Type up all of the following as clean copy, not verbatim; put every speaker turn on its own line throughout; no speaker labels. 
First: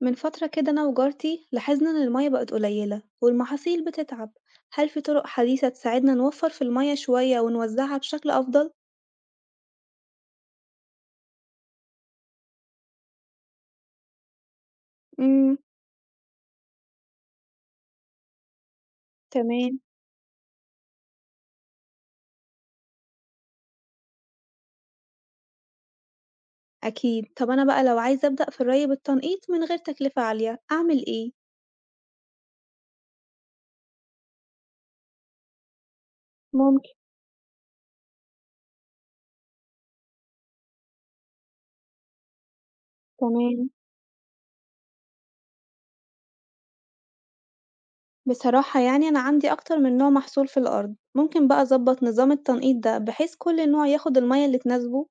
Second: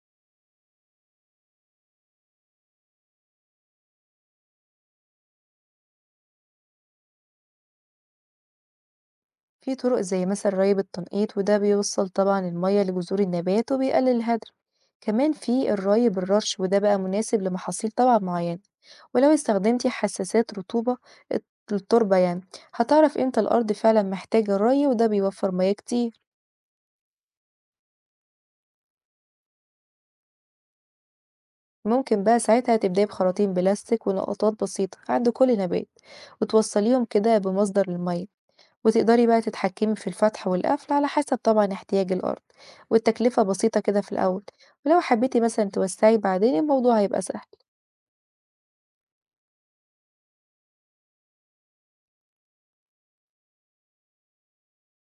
من فترة كده أنا وجارتي لاحظنا إن المية بقت قليلة والمحاصيل بتتعب. هل في طرق حديثة تساعدنا نوفر في المية شوية ونوزعها بشكل أفضل؟
في طرق زي مثلا ري التنقيط وده بيوصل طبعا المية لجذور النبات وبيقلل الهدر. كمان
امم
في الري بالرش وده بقى مناسب لمحاصيل طبعا معينة. ولو
تمام.
استخدمتي حساسات رطوبة الت- التربة يعني هتعرف امتى الأرض فعلا محتاجة الري وده بيوفر مياه كتير.
أكيد. طب أنا بقى لو عايزة أبدأ في الري بالتنقيط من غير تكلفة عالية أعمل إيه؟
ممكن بقى ساعتها تبدأي بخراطيم بلاستيك ونقطات بسيطة عند كل نبات
ممكن.
وتوصليهم كده بمصدر المية، وتقدري بقى تتحكمي في الفتح والقفل على حسب طبعًا احتياج الأرض، والتكلفة
تمام.
بسيطة كده في الأول، ولو حبيتي مثلًا توسعي بعدين الموضوع هيبقى سهل.
بصراحة يعني أنا عندي أكتر من نوع محصول في الأرض، ممكن بقى أظبط نظام التنقيط ده بحيث كل نوع ياخد المية اللي تناسبه؟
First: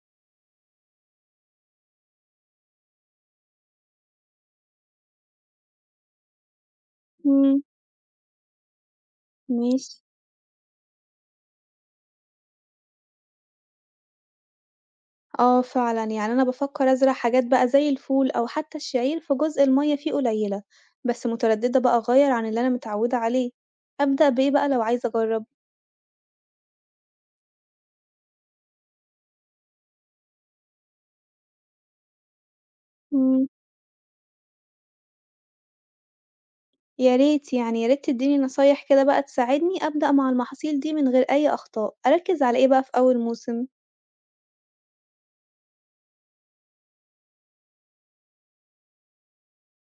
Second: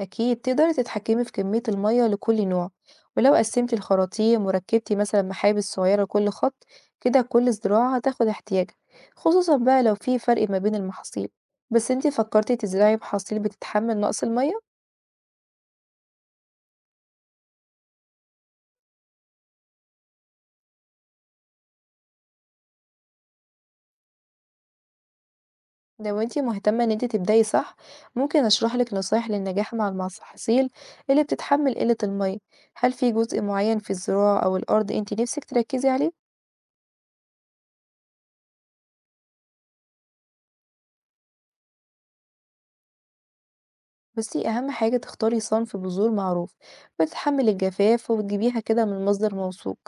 أكيد تقدري تتحكمي في كمية المَيّة لكل نوع، ولو قسمتي الخراطيم وركبتي مثلًا محابس صغيرة لكل خط كده كل
امم
زراعة هتاخد احتياجها، خصوصًا بقى
ماشي.
لو في فرق ما بين المحاصيل. بس أنتِ فكرتِ تزرعي محاصيل بتتحمل نقص المَيّة؟
آه فعلًا، يعني أنا بافكّر أزرع حاجات بقى زي الفول أو حتى الشعير في جزء المَيّة فيه قليلة، بس مترددة بقى أغيّر عن اللي أنا متعودة عليه، أبدأ بإيه بقى لو عايزة أجرّب؟
لو انتي مهتمة ان انتي تبدأي صح ممكن اشرح لك نصايح للنجاح مع المحاصيل اللي بتتحمل قلة المية. هل في جزء
إمم،
معين في الزراعة او الارض انتي نفسك تركزي عليه؟
يا ريت يعني يا ريت تدّيني نصايح كده بقى تساعدني أبدأ مع المحاصيل دي من غير أي أخطاء، أركّز على إيه بقى في أول موسم؟
بصي اهم حاجة تختاري صنف بذور معروف بتتحمل الجفاف وتجيبيها كده من مصدر موثوق.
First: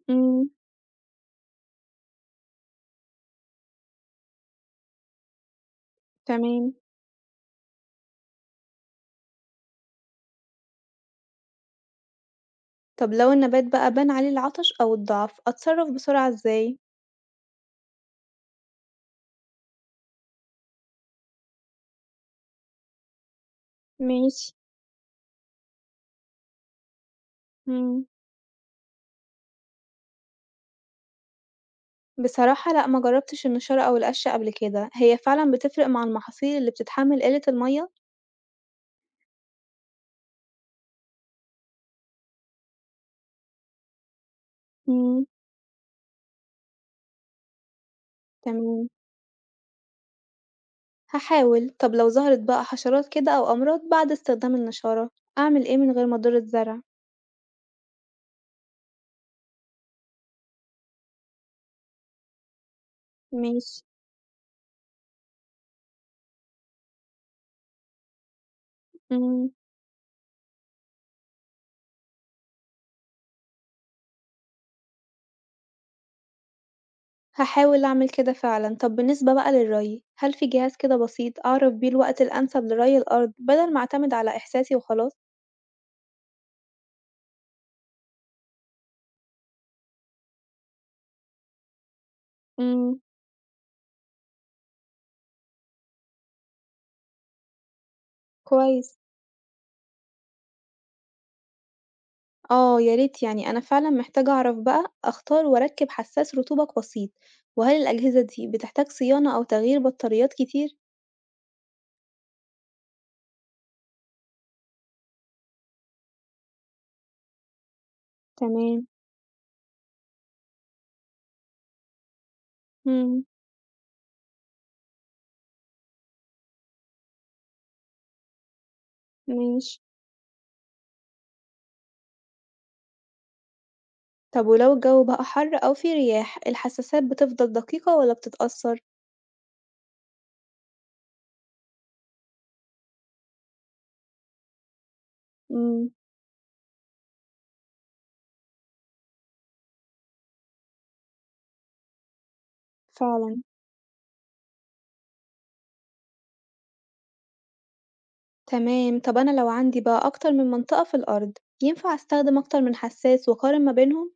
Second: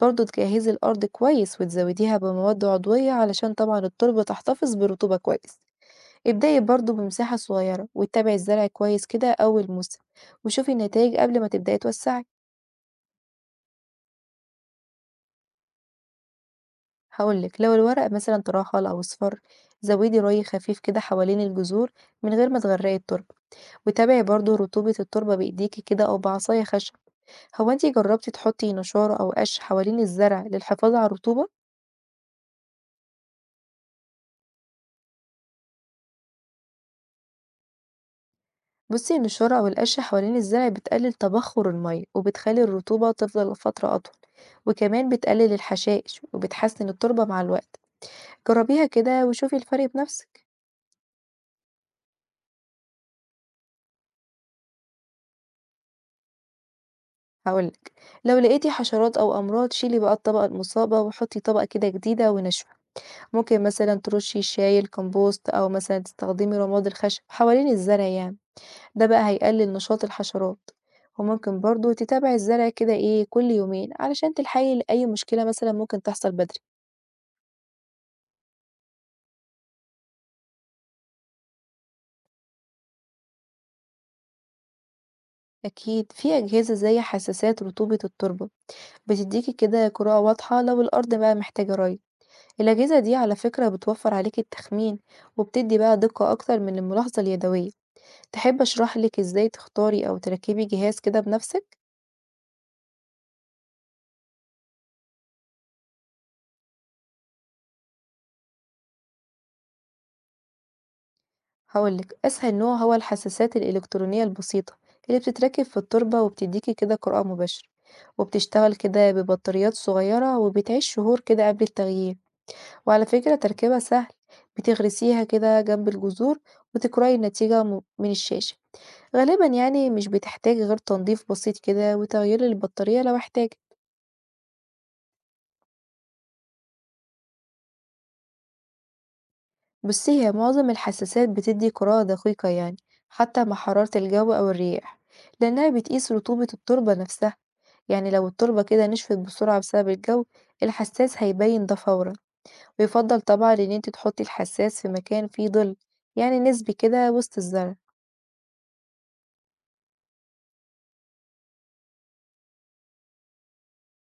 برضه
إمم،
تجهزي الارض كويس وتزوديها بمواد عضوية علشان طبعا التربة تحتفظ برطوبة كويس. ابدأي
تمام.
برضه بمساحة صغيرة وتابعي الزرع كويس كده اول موسم وشوفي النتائج قبل ما تبدأي توسعي.
طب لو النبات بقى بان عليه العطش أو الضعف، أتصرّف بسرعة إزاي؟
هقول لك لو الورق مثلا تراخل او اصفر زودي ري خفيف كده حوالين الجذور من غير ما تغرقي التربه، وتابعي
ماشي.
برضو رطوبه التربه بايديكي كده او بعصايه خشب. هو انتي
إمم.
جربتي تحطي نشاره او قش حوالين الزرع للحفاظ على الرطوبه؟
بصراحة لأ، ما جربتش النشارة أو القش قبل كده، هي فعلًا بتفرق مع المحاصيل اللي بتتحمل قلة المَيّة؟
بصي النشاره او القش حوالين الزرع بتقلل تبخر الميه وبتخلي الرطوبه تفضل فتره اطول، وكمان
إمم،
بتقلل الحشائش وبتحسن التربه مع الوقت. جربيها
تمام،
كده وشوفي الفرق بنفسك.
هاحاول. طب لو ظهرت بقى حشرات كده أو أمراض بعد استخدام النشارة، أعمل إيه من غير ما أضر الزرع؟
هاقول لِك، لو لقيتِ حشرات أو أمراض شيلي بقى الطبقة المصابة وحطي طبقة كده جديدة وناشفة، ممكن
ماشي.
مثلًا ترشي الشاي، الكمبوست أو مثلًا تستخدمي رماد الخشب حوالين الزرع يعني، ده بقى
إمم،
هيقلل نشاط الحشرات، وممكن برضه تتابعي الزرع كده إيه كل يومين علشان تلحقي لأي مشكلة مثلًا ممكن تحصل بدري.
هاحاول أعمل كده فعلًا. طب بالنسبة بقى للري، هل في جهاز كده بسيط أعرف بيه الوقت الأنسب لري الأرض بدل ما أعتمد على إحساسي وخلاص؟
أكيد في أجهزة زي حساسات رطوبة التربة بتديكِ كده قراءة واضحة لو الأرض بقى محتاجة ري. الأجهزة
إمم،
دي على فكرة بتوفر عليك التخمين وبتدي بقى دقة أكتر من الملاحظة اليدوية. تحب أشرح
كويس.
لك إزاي تختاري أو تركبي جهاز كده بنفسك؟
آه، يا ريت يعني أنا فعلًا محتاجة أعرف بقى أختار وأركب حساس رطوبة بسيط، وهل الأجهزة دي بتحتاج صيانة أو تغيير بطاريات كتير؟
هقولك أسهل نوع هو الحساسات الإلكترونية البسيطة اللي بتتركب في التربة وبتديكي كده قراءة مباشرة، وبتشتغل
تمام.
كده ببطاريات صغيرة وبتعيش شهور كده قبل التغيير. وعلى
إمم،
فكرة تركيبها سهل، بتغرسيها كده جنب الجذور وتقرأي النتيجة من الشاشة. غالبًا
ماشي.
يعني مش بتحتاج غير تنضيف بسيط كده وتغيير البطارية لو احتاج.
طب ولو الجو بقى حر أو في رياح، الحساسات بتفضل دقيقة والّا بتتأثر؟
بُصي هي معظم الحساسات بتدي قراءة دقيقة يعني حتى مع حرارة الجو أو الرياح، لأنها
إمم،
بتقيس رطوبة التربة نفسها، يعني لو التربة كده نشفت بسرعة بسبب الجو الحساس هيبين ده فورًا، ويفضل
فعلًا،
طبعًا إن انتِ تحطي الحساس في مكان فيه ظل، يعني نسبي كده وسط الزرع.
تمام. طب أنا لو عندي بقى أكتر من منطقة في الأرض، ينفع أستخدم أكتر من حساس وأقارن ما بينهم؟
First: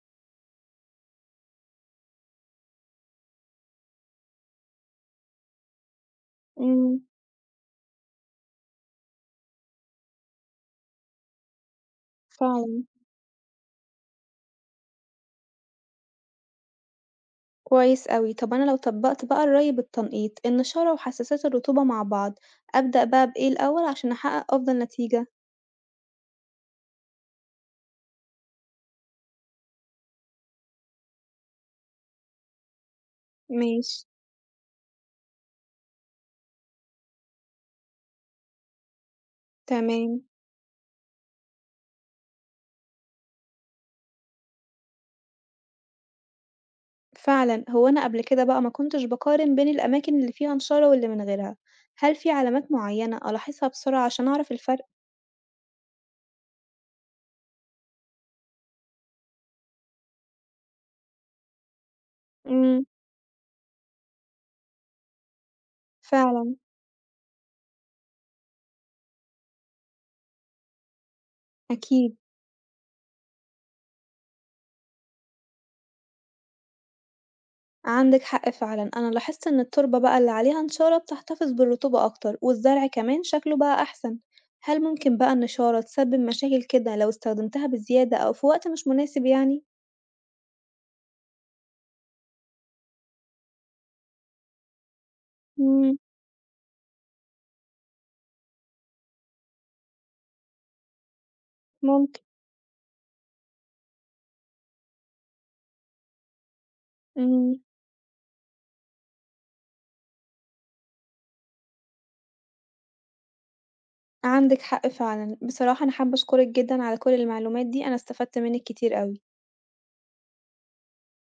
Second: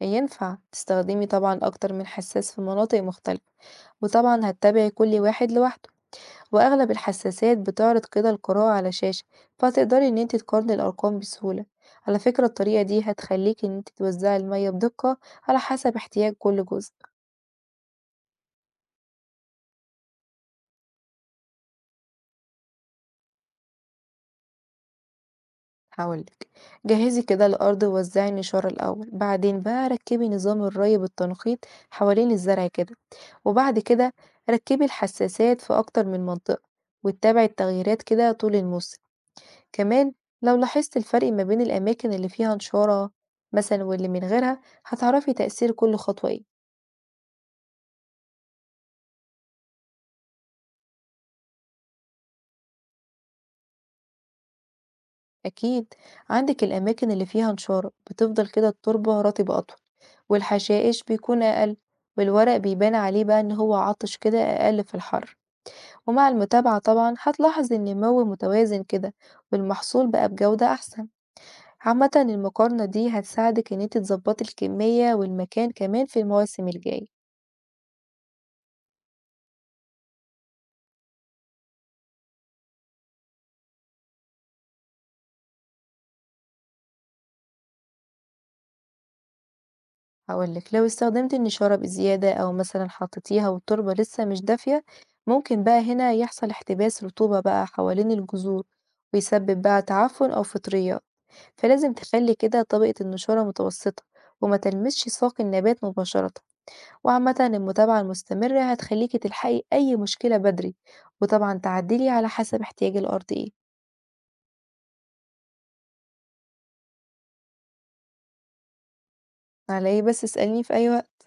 ينفع تستخدمي طبعًا أكتر من حساس في مناطق مختلفة، وطبعًا هتتابعي كل واحد لوحده. وأغلب
إمم،
الحساسات بتعرض كده القراءة على شاشة، فهتقدري إن انت تقارني الأرقام بسهولة. على فكرة الطريقة
فعلًا.
دي هتخليكي إن انت توزعي المية بدقة على حسب احتياج كل جزء.
كويس أوي. طب أنا لو طبّقت بقى الري بالتنقيط، النشارة وحساسات الرطوبة مع بعض، أبدأ بقى بإيه الأول عشان أحقق أفضل نتيجة؟
هقولك جهزي كده الأرض ووزعي النشار الأول بعدين بقى ركبي نظام الري بالتنقيط حوالين الزرع كده، وبعد
ماشي،
كده ركبي الحساسات في أكتر من منطقة وتتابعي التغييرات كده طول الموسم. كمان
تمام.
لو لاحظت الفرق ما بين الأماكن اللي فيها نشارة مثلا واللي من غيرها هتعرفي تأثير كل خطوة ايه.
فعلًا، هو أنا قبل كده بقى ما كنتش باقارن بين الأماكن اللي فيها نشارة واللي من غيرها، هل في علامات معينة ألاحظها بسرعة عشان أعرف الفرق؟
أكيد عندك الأماكن اللي فيها نشارة بتفضل كده التربة رطبة أطول، والحشائش بيكون أقل، والورق
إمم،
بيبان عليه بقى إن هو عطش كده أقل في الحر. ومع
فعلًا،
المتابعة طبعا هتلاحظ إن النمو متوازن كده والمحصول بقى بجودة أحسن. عامة
أكيد.
المقارنة دي هتساعدك إن انت تظبطي الكمية والمكان كمان في المواسم الجاية.
عندِك حق فعلًا، أنا لاحظت إن التربة بقى اللي عليها نشارة بتحتفظ بالرطوبة أكتر، والزرع كمان شكله بقى أحسن، هل ممكن بقى النشارة تسبب مشاكل كده لو استخدمتها بزيادة أو في وقت مش مناسب يعني؟
هاقول لِك، لو استخدمتِ النشارة بزيادة أو مثلًا حطيتيها والتربة لسه مش دافية، ممكن بقى
إمم،
هنا يحصل احتباس رطوبة بقى حوالين الجذور، ويسبب بقى تعفن أو فطريات، فلازم
ممكن.
تخلّي كده طبقة النشارة متوسطة، وما تلمسش ساق النبات مباشرة، وعامةً
إمم،
المتابعة المستمرة هتخلّيكِ تلحقي أي مشكلة بدري، وطبعًا تعدلي على حسب احتياج الأرض إيه.
عندِك حق فعلًا، بصراحة أنا حابة أشكرك جدًا على كل المعلومات دي، أنا استفدت منِّك كتير أوي.
على إيه بس اسأليني في أي وقت.